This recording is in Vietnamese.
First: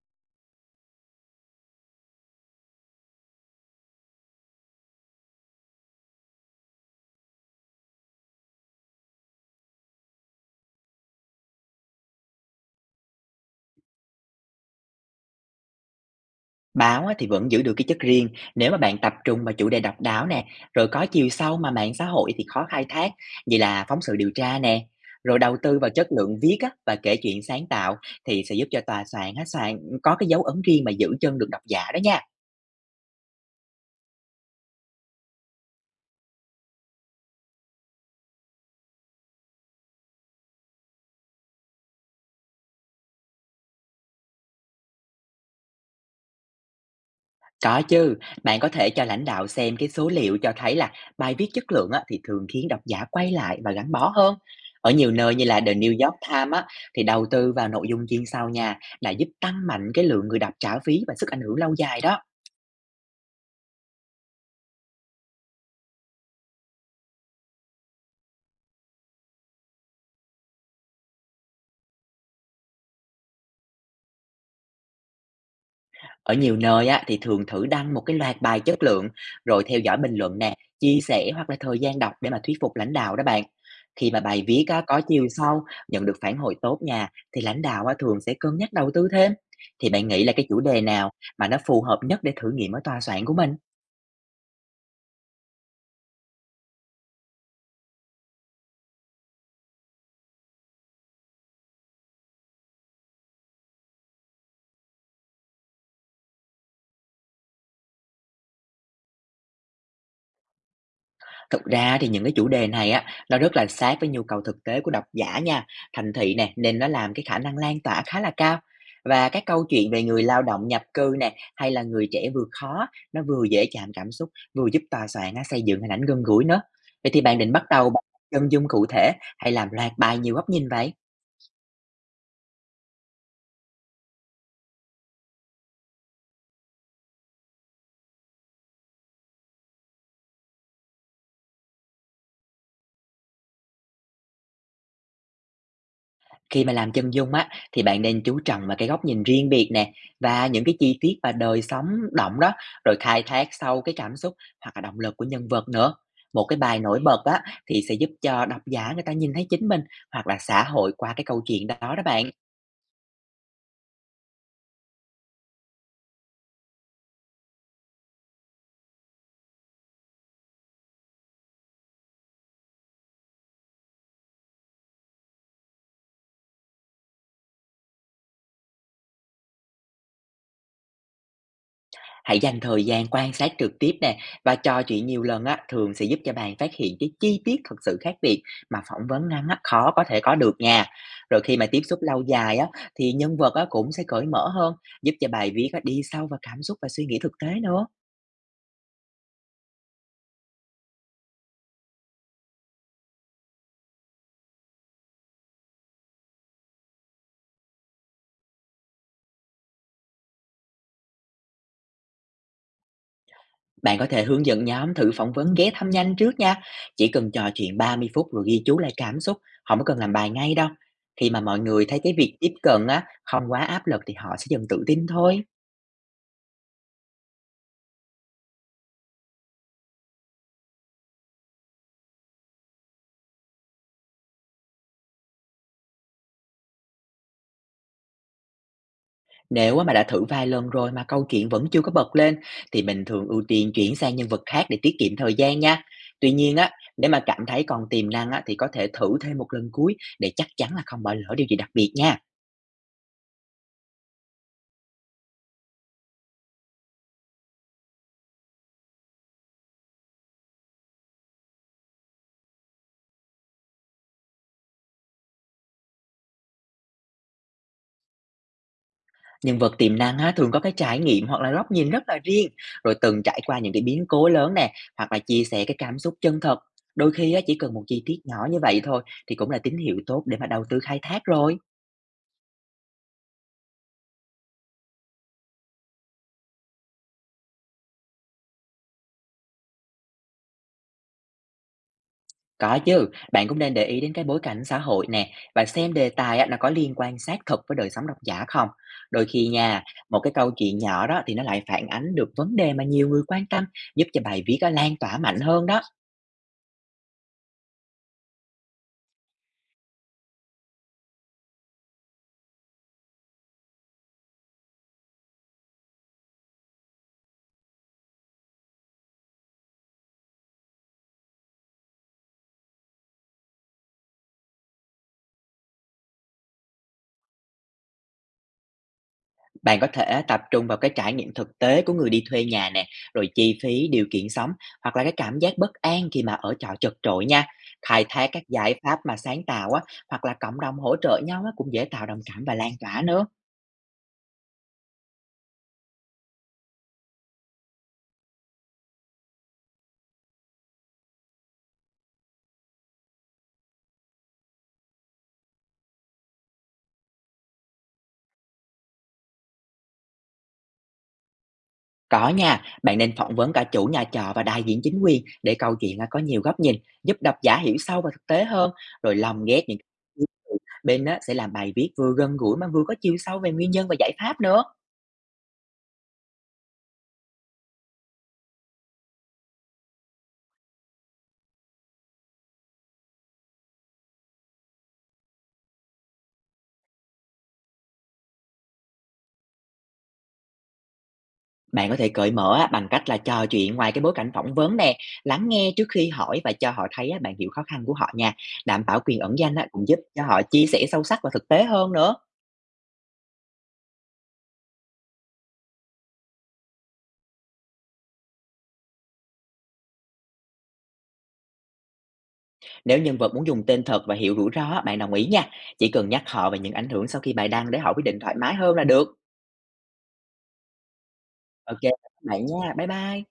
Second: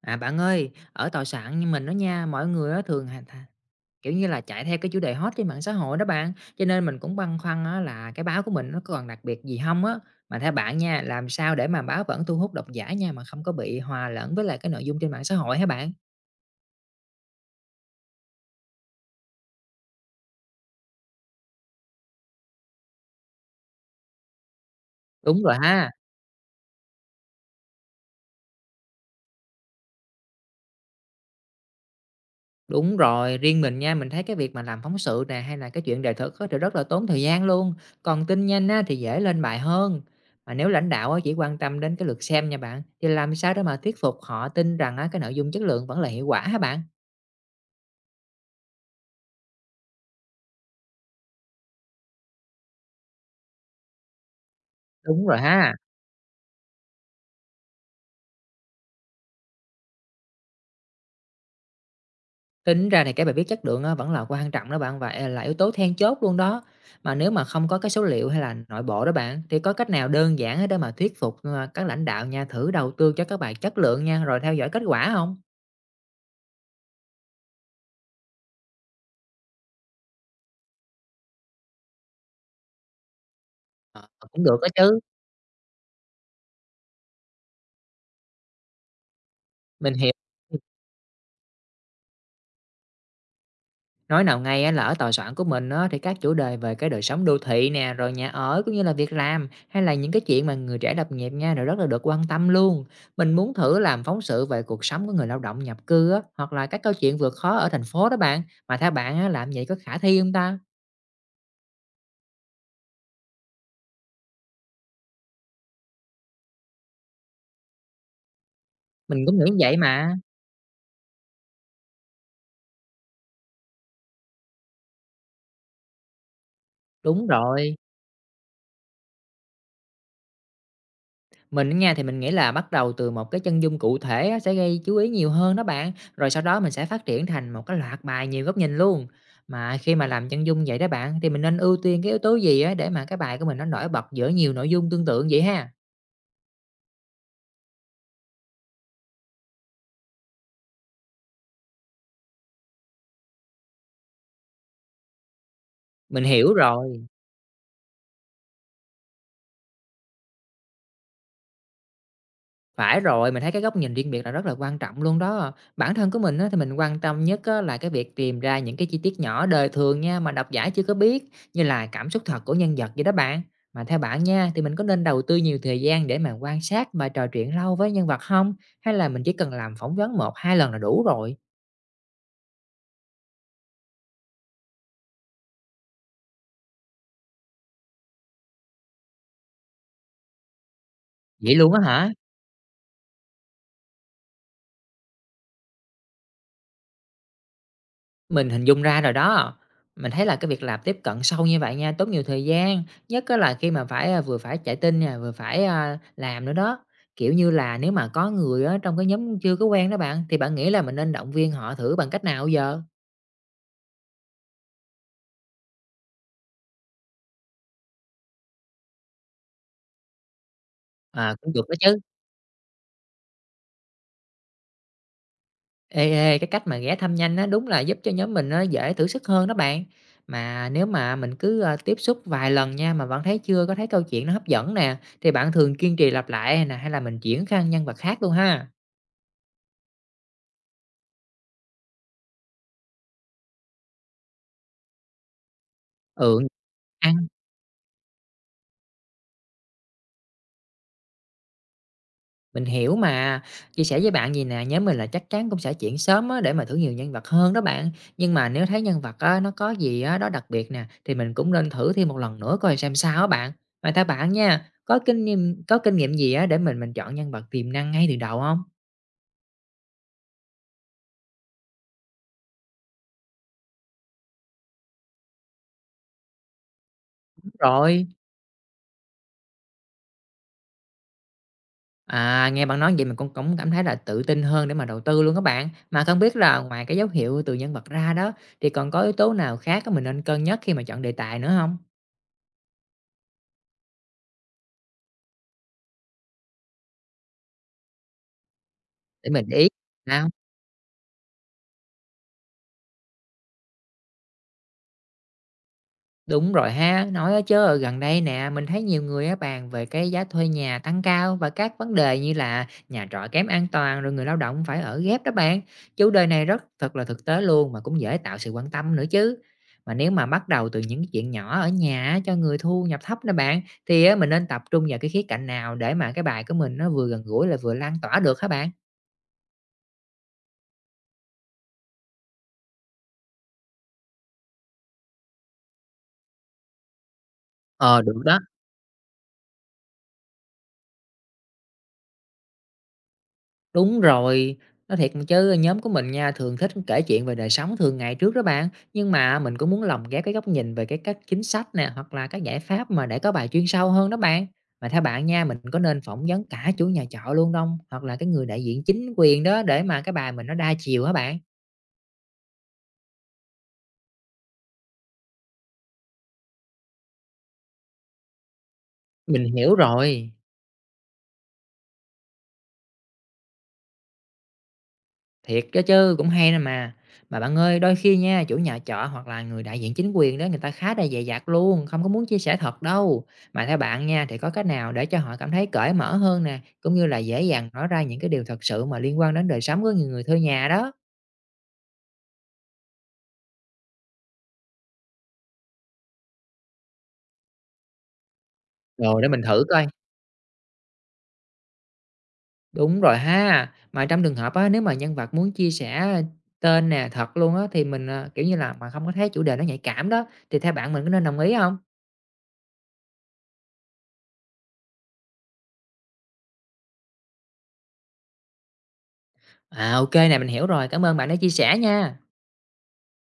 À bạn ơi, ở tòa soạn như mình đó nha, mọi người á thường kiểu như là chạy theo cái chủ đề hot trên mạng xã hội đó bạn, cho nên mình cũng băn khoăn á là cái báo của mình nó còn đặc biệt gì không á. Mà theo bạn nha, làm sao để mà báo vẫn thu hút độc giả nha mà không có bị hòa lẫn với lại cái nội dung trên mạng xã hội hả bạn? Báo á, thì vẫn giữ được cái chất riêng nếu mà bạn tập trung vào chủ đề độc đáo nè, rồi có chiều sâu mà mạng xã hội thì khó khai thác, như là phóng sự điều tra nè. Rồi Đúng rồi đầu tư ha. vào chất lượng viết á, và kể chuyện sáng tạo thì sẽ giúp cho tòa soạn á, soạn có cái dấu ấn riêng mà giữ chân được độc giả đó nha. Đúng rồi, riêng mình nha, mình thấy cái việc mà làm phóng sự nè, hay là cái chuyện đề thực á thì rất là tốn thời gian luôn, còn tin nhanh á thì dễ lên bài hơn. Mà nếu lãnh đạo á chỉ quan tâm đến cái lượt xem nha bạn, thì làm sao để mà thuyết phục họ tin rằng á cái nội dung chất lượng vẫn là hiệu quả hả bạn? Có chứ, bạn có thể cho lãnh đạo xem cái số liệu cho thấy là bài viết chất lượng á, thì thường khiến độc giả quay lại và gắn bó hơn. Ở nhiều Đúng nơi rồi như là ha. The New York Times á, thì đầu tư vào nội dung chuyên sâu nha đã giúp tăng mạnh cái lượng người đọc trả phí và sức ảnh hưởng lâu dài đó. Tính ra thì cái bài viết chất lượng á vẫn là quan trọng đó bạn và là yếu tố then chốt luôn đó. Mà nếu mà không có cái số liệu hay là nội bộ đó bạn, thì có cách nào đơn giản á để mà thuyết phục các lãnh đạo nha thử đầu tư cho các bài chất lượng nha, rồi theo dõi kết quả không? Ở nhiều nơi á, thì thường thử đăng một cái loạt bài chất lượng, rồi theo dõi bình luận nè, chia sẻ hoặc là thời gian đọc để mà thuyết phục lãnh đạo đó bạn. Ờ, Khi mà cũng bài được viết đó á, chứ. có chiều sâu, nhận được phản hồi tốt nha, thì lãnh đạo á, thường sẽ cân nhắc đầu tư thêm. Thì Mình bạn hiểu. nghĩ là cái Ừm, chủ đề nào mà nó phù hợp nhất để thử nghiệm ở tòa soạn của mình? nói nào ngay á là ở tòa soạn của mình á, thì các chủ đề về cái đời sống đô thị nè, rồi nhà ở cũng như là việc làm, hay là những cái chuyện mà người trẻ lập nghiệp nha, rồi rất là được quan tâm luôn. Mình muốn thử làm phóng sự về cuộc sống của người lao động nhập cư á, hoặc là các câu chuyện vượt khó ở thành phố đó bạn, mà theo bạn á, làm vậy có khả thi không ta? Thực ra thì những cái chủ đề này á, nó rất là sát với nhu cầu thực tế của độc giả nha, thành thị nè, nên nó làm cái khả năng lan tỏa khá là cao. Mình Và cũng các nghĩ như câu vậy chuyện về mà. người lao động nhập cư nè, hay là người trẻ vừa khó, nó vừa dễ chạm cảm xúc, vừa giúp tòa soạn á, xây dựng hình ảnh gần gũi nữa. Vậy thì Đúng bạn định bắt rồi. đầu bằng chân dung cụ thể hay làm loạt bài nhiều góc nhìn vậy? Mình á nha, thì mình nghĩ là bắt đầu từ một cái chân dung cụ thể á, sẽ gây chú ý nhiều hơn đó bạn, rồi sau đó mình sẽ phát triển thành một cái loạt bài nhiều góc nhìn luôn. Mà khi mà làm chân dung vậy đó bạn, thì mình nên ưu tiên cái yếu tố gì á, để mà cái bài của mình nó nổi bật giữa nhiều nội dung tương tự vậy ha? Khi mà làm chân dung á, thì bạn nên chú trọng vào cái góc nhìn riêng biệt nè và những cái chi tiết và đời sống động đó, rồi khai thác sâu cái cảm xúc hoặc là động lực của nhân vật nữa. Mình Một hiểu cái bài nổi rồi. bật á thì sẽ giúp cho độc giả người ta nhìn thấy chính mình hoặc là xã hội qua cái câu chuyện đó đó bạn. Phải rồi, mình thấy cái góc nhìn riêng biệt là rất là quan trọng luôn đó. Bản thân của mình á, thì mình quan tâm nhất á, là cái việc tìm ra những cái chi tiết nhỏ đời thường nha mà độc giả chưa có biết, như là cảm xúc thật của nhân vật vậy đó bạn. Mà theo bạn nha, thì mình có nên đầu tư nhiều thời gian để mà quan sát và trò chuyện lâu với nhân vật không? Hay là mình chỉ cần làm phỏng vấn một hai lần là đủ rồi? Hãy dành thời gian quan sát trực tiếp nè và trò chuyện nhiều lần á, thường sẽ giúp cho bạn phát hiện cái chi tiết thực sự khác biệt mà phỏng vấn ngắn á, khó có thể có được nha. Rồi Vậy khi mà luôn á tiếp xúc hả? lâu dài á, thì nhân vật á, cũng sẽ cởi mở hơn, giúp cho bài viết á, đi sâu vào cảm xúc và suy nghĩ thực tế nữa. Mình hình dung ra rồi đó. Mình thấy là cái việc làm tiếp cận sâu như vậy nha, tốn nhiều thời gian, nhất á là khi mà phải, vừa phải chạy tin nè, vừa phải, làm nữa đó. Kiểu như là, nếu mà có người ở trong cái nhóm chưa có quen đó bạn, thì bạn nghĩ là mình nên động viên họ thử bằng cách nào giờ? Bạn có thể hướng dẫn nhóm thử phỏng vấn ghé thăm nhanh trước nha. Chỉ cần trò chuyện 30 phút rồi ghi chú lại cảm xúc, không có cần làm bài ngay đâu. Khi À, mà cũng mọi được đó người chứ. thấy cái việc tiếp cận á, không quá áp lực thì họ sẽ dần tự tin thôi. Ê, cái cách mà ghé thăm nhanh á, đúng là giúp cho nhóm mình nó dễ thử sức hơn đó bạn. Mà nếu mà mình cứ, tiếp xúc vài lần nha, mà vẫn thấy chưa có thấy câu chuyện nó hấp dẫn nè, thì bạn thường kiên trì lặp lại nè, hay là mình chuyển sang nhân vật khác luôn ha? Nếu á mà đã thử vài lần rồi mà câu chuyện vẫn chưa có bật lên thì mình thường ưu tiên chuyển sang nhân vật khác để tiết kiệm thời gian nha. Tuy Ừ, nhiên á, nếu mà ăn, cảm thấy còn tiềm năng á, thì có thể thử thêm một lần cuối để chắc chắn là không bỏ lỡ điều gì đặc biệt nha. mình hiểu mà. Chia sẻ với bạn gì nè, nhóm mình là chắc chắn cũng sẽ chuyển sớm á, để mà thử nhiều nhân vật hơn đó bạn. Nhưng mà nếu thấy nhân vật á, nó có gì á, đó đặc biệt nè, thì mình cũng nên thử thêm một lần nữa coi xem sao á bạn. Mà theo bạn nha, có kinh nghiệm gì á, để mình chọn nhân vật tiềm năng ngay từ đầu không Nhân vật tiềm năng á, thường có cái trải nghiệm hoặc là góc nhìn rất là riêng, rồi từng trải qua những cái biến cố lớn nè, hoặc là chia sẻ cái cảm xúc chân thật. Đôi khi á, chỉ cần một chi rồi. tiết nhỏ như vậy thôi thì cũng là tín hiệu tốt để mà đầu tư khai thác rồi. À, nghe bạn nói vậy mình cũng cũng cảm thấy là tự tin hơn để mà đầu tư luôn các bạn. Mà không biết là ngoài cái dấu hiệu từ nhân vật ra đó, thì còn có yếu tố nào khác á, mình nên cân nhắc khi mà chọn đề tài nữa không? Có chứ, bạn cũng nên để ý đến cái bối cảnh xã hội nè và xem đề tài á, nó có liên quan sát thực với đời sống độc giả không. Đôi Để mình khi để ý nha, một ha. cái câu chuyện nhỏ đó thì nó lại phản ánh được vấn đề mà nhiều người quan tâm, giúp cho bài viết á, lan tỏa mạnh hơn đó. Đúng rồi ha, nói á chớ, gần đây nè, mình thấy nhiều người á bàn về cái giá thuê nhà tăng cao và các vấn đề như là nhà trọ kém an toàn rồi người lao động phải ở ghép đó bạn. Chủ đề này rất thật là thực tế luôn mà cũng dễ tạo sự quan tâm nữa chứ. Mà nếu mà bắt đầu từ những cái chuyện nhỏ ở nhà á, cho người thu nhập thấp nè bạn, thì á, mình nên tập trung vào cái khía cạnh nào để mà cái bài của mình nó vừa gần gũi là vừa lan tỏa được hả bạn? Bạn có thể tập trung vào cái trải nghiệm thực tế của người đi thuê nhà nè, rồi chi phí, điều kiện sống hoặc là cái cảm giác bất an khi mà ở trọ chật chội nha. Ờ Khai được thác đó. các giải pháp mà sáng tạo á, hoặc là cộng đồng hỗ trợ nhau á, cũng dễ tạo đồng cảm và lan tỏa nữa. Đúng rồi, nói thiệt chứ nhóm của mình nha thường thích kể chuyện về đời sống thường ngày trước đó bạn, nhưng mà mình cũng muốn lồng ghép cái góc nhìn về cái các chính sách nè hoặc là các giải pháp mà để có bài chuyên sâu hơn đó bạn. Mà theo bạn nha, mình có nên phỏng vấn cả chủ nhà trọ luôn không? Hoặc là cái người đại diện chính quyền đó để mà cái bài mình nó đa chiều hả bạn? Có nha, bạn nên phỏng vấn cả chủ nhà trọ và đại diện chính quyền để câu chuyện á, có nhiều góc nhìn, giúp độc giả hiểu sâu và thực tế hơn, rồi Mình lồng ghép hiểu những rồi. bên á, sẽ làm bài viết vừa gần gũi mà vừa có chiều sâu về nguyên nhân và giải pháp nữa. Thiệt đó chứ, cũng hay nè mà. Mà bạn ơi, đôi khi nha, chủ nhà trọ hoặc là người đại diện chính quyền đó, người ta khá là dè dặt luôn, không có muốn chia sẻ thật đâu. Mà theo bạn nha, thì có cách nào để cho họ cảm thấy cởi mở hơn nè, cũng như là dễ dàng nói ra những cái điều thật sự mà liên quan đến đời sống của người người thuê nhà đó? Bạn có thể cởi mở á, bằng cách là trò chuyện ngoài cái bối cảnh phỏng vấn nè, lắng nghe trước khi hỏi và cho họ thấy á, bạn hiểu khó khăn của họ nha. Đảm bảo quyền Rồi để ẩn mình danh thử á, coi. cũng giúp cho họ chia sẻ sâu sắc và thực tế hơn nữa. Đúng rồi ha. Mà trong trường hợp á, nếu mà nhân vật muốn chia sẻ tên nè, thật luôn á, thì mình, kiểu như là, mà không có thấy chủ đề nó nhạy cảm đó, thì theo bạn mình có nên đồng ý không? Nếu nhân vật muốn dùng tên thật và hiểu rủi ro, á, bạn đồng ý nha. Chỉ cần nhắc họ về những ảnh hưởng sau khi bài đăng để họ quyết định thoải mái hơn là được. À, ok nè, mình hiểu rồi, cảm ơn bạn đã chia sẻ OK, các nha. bạn nha. Bye bye.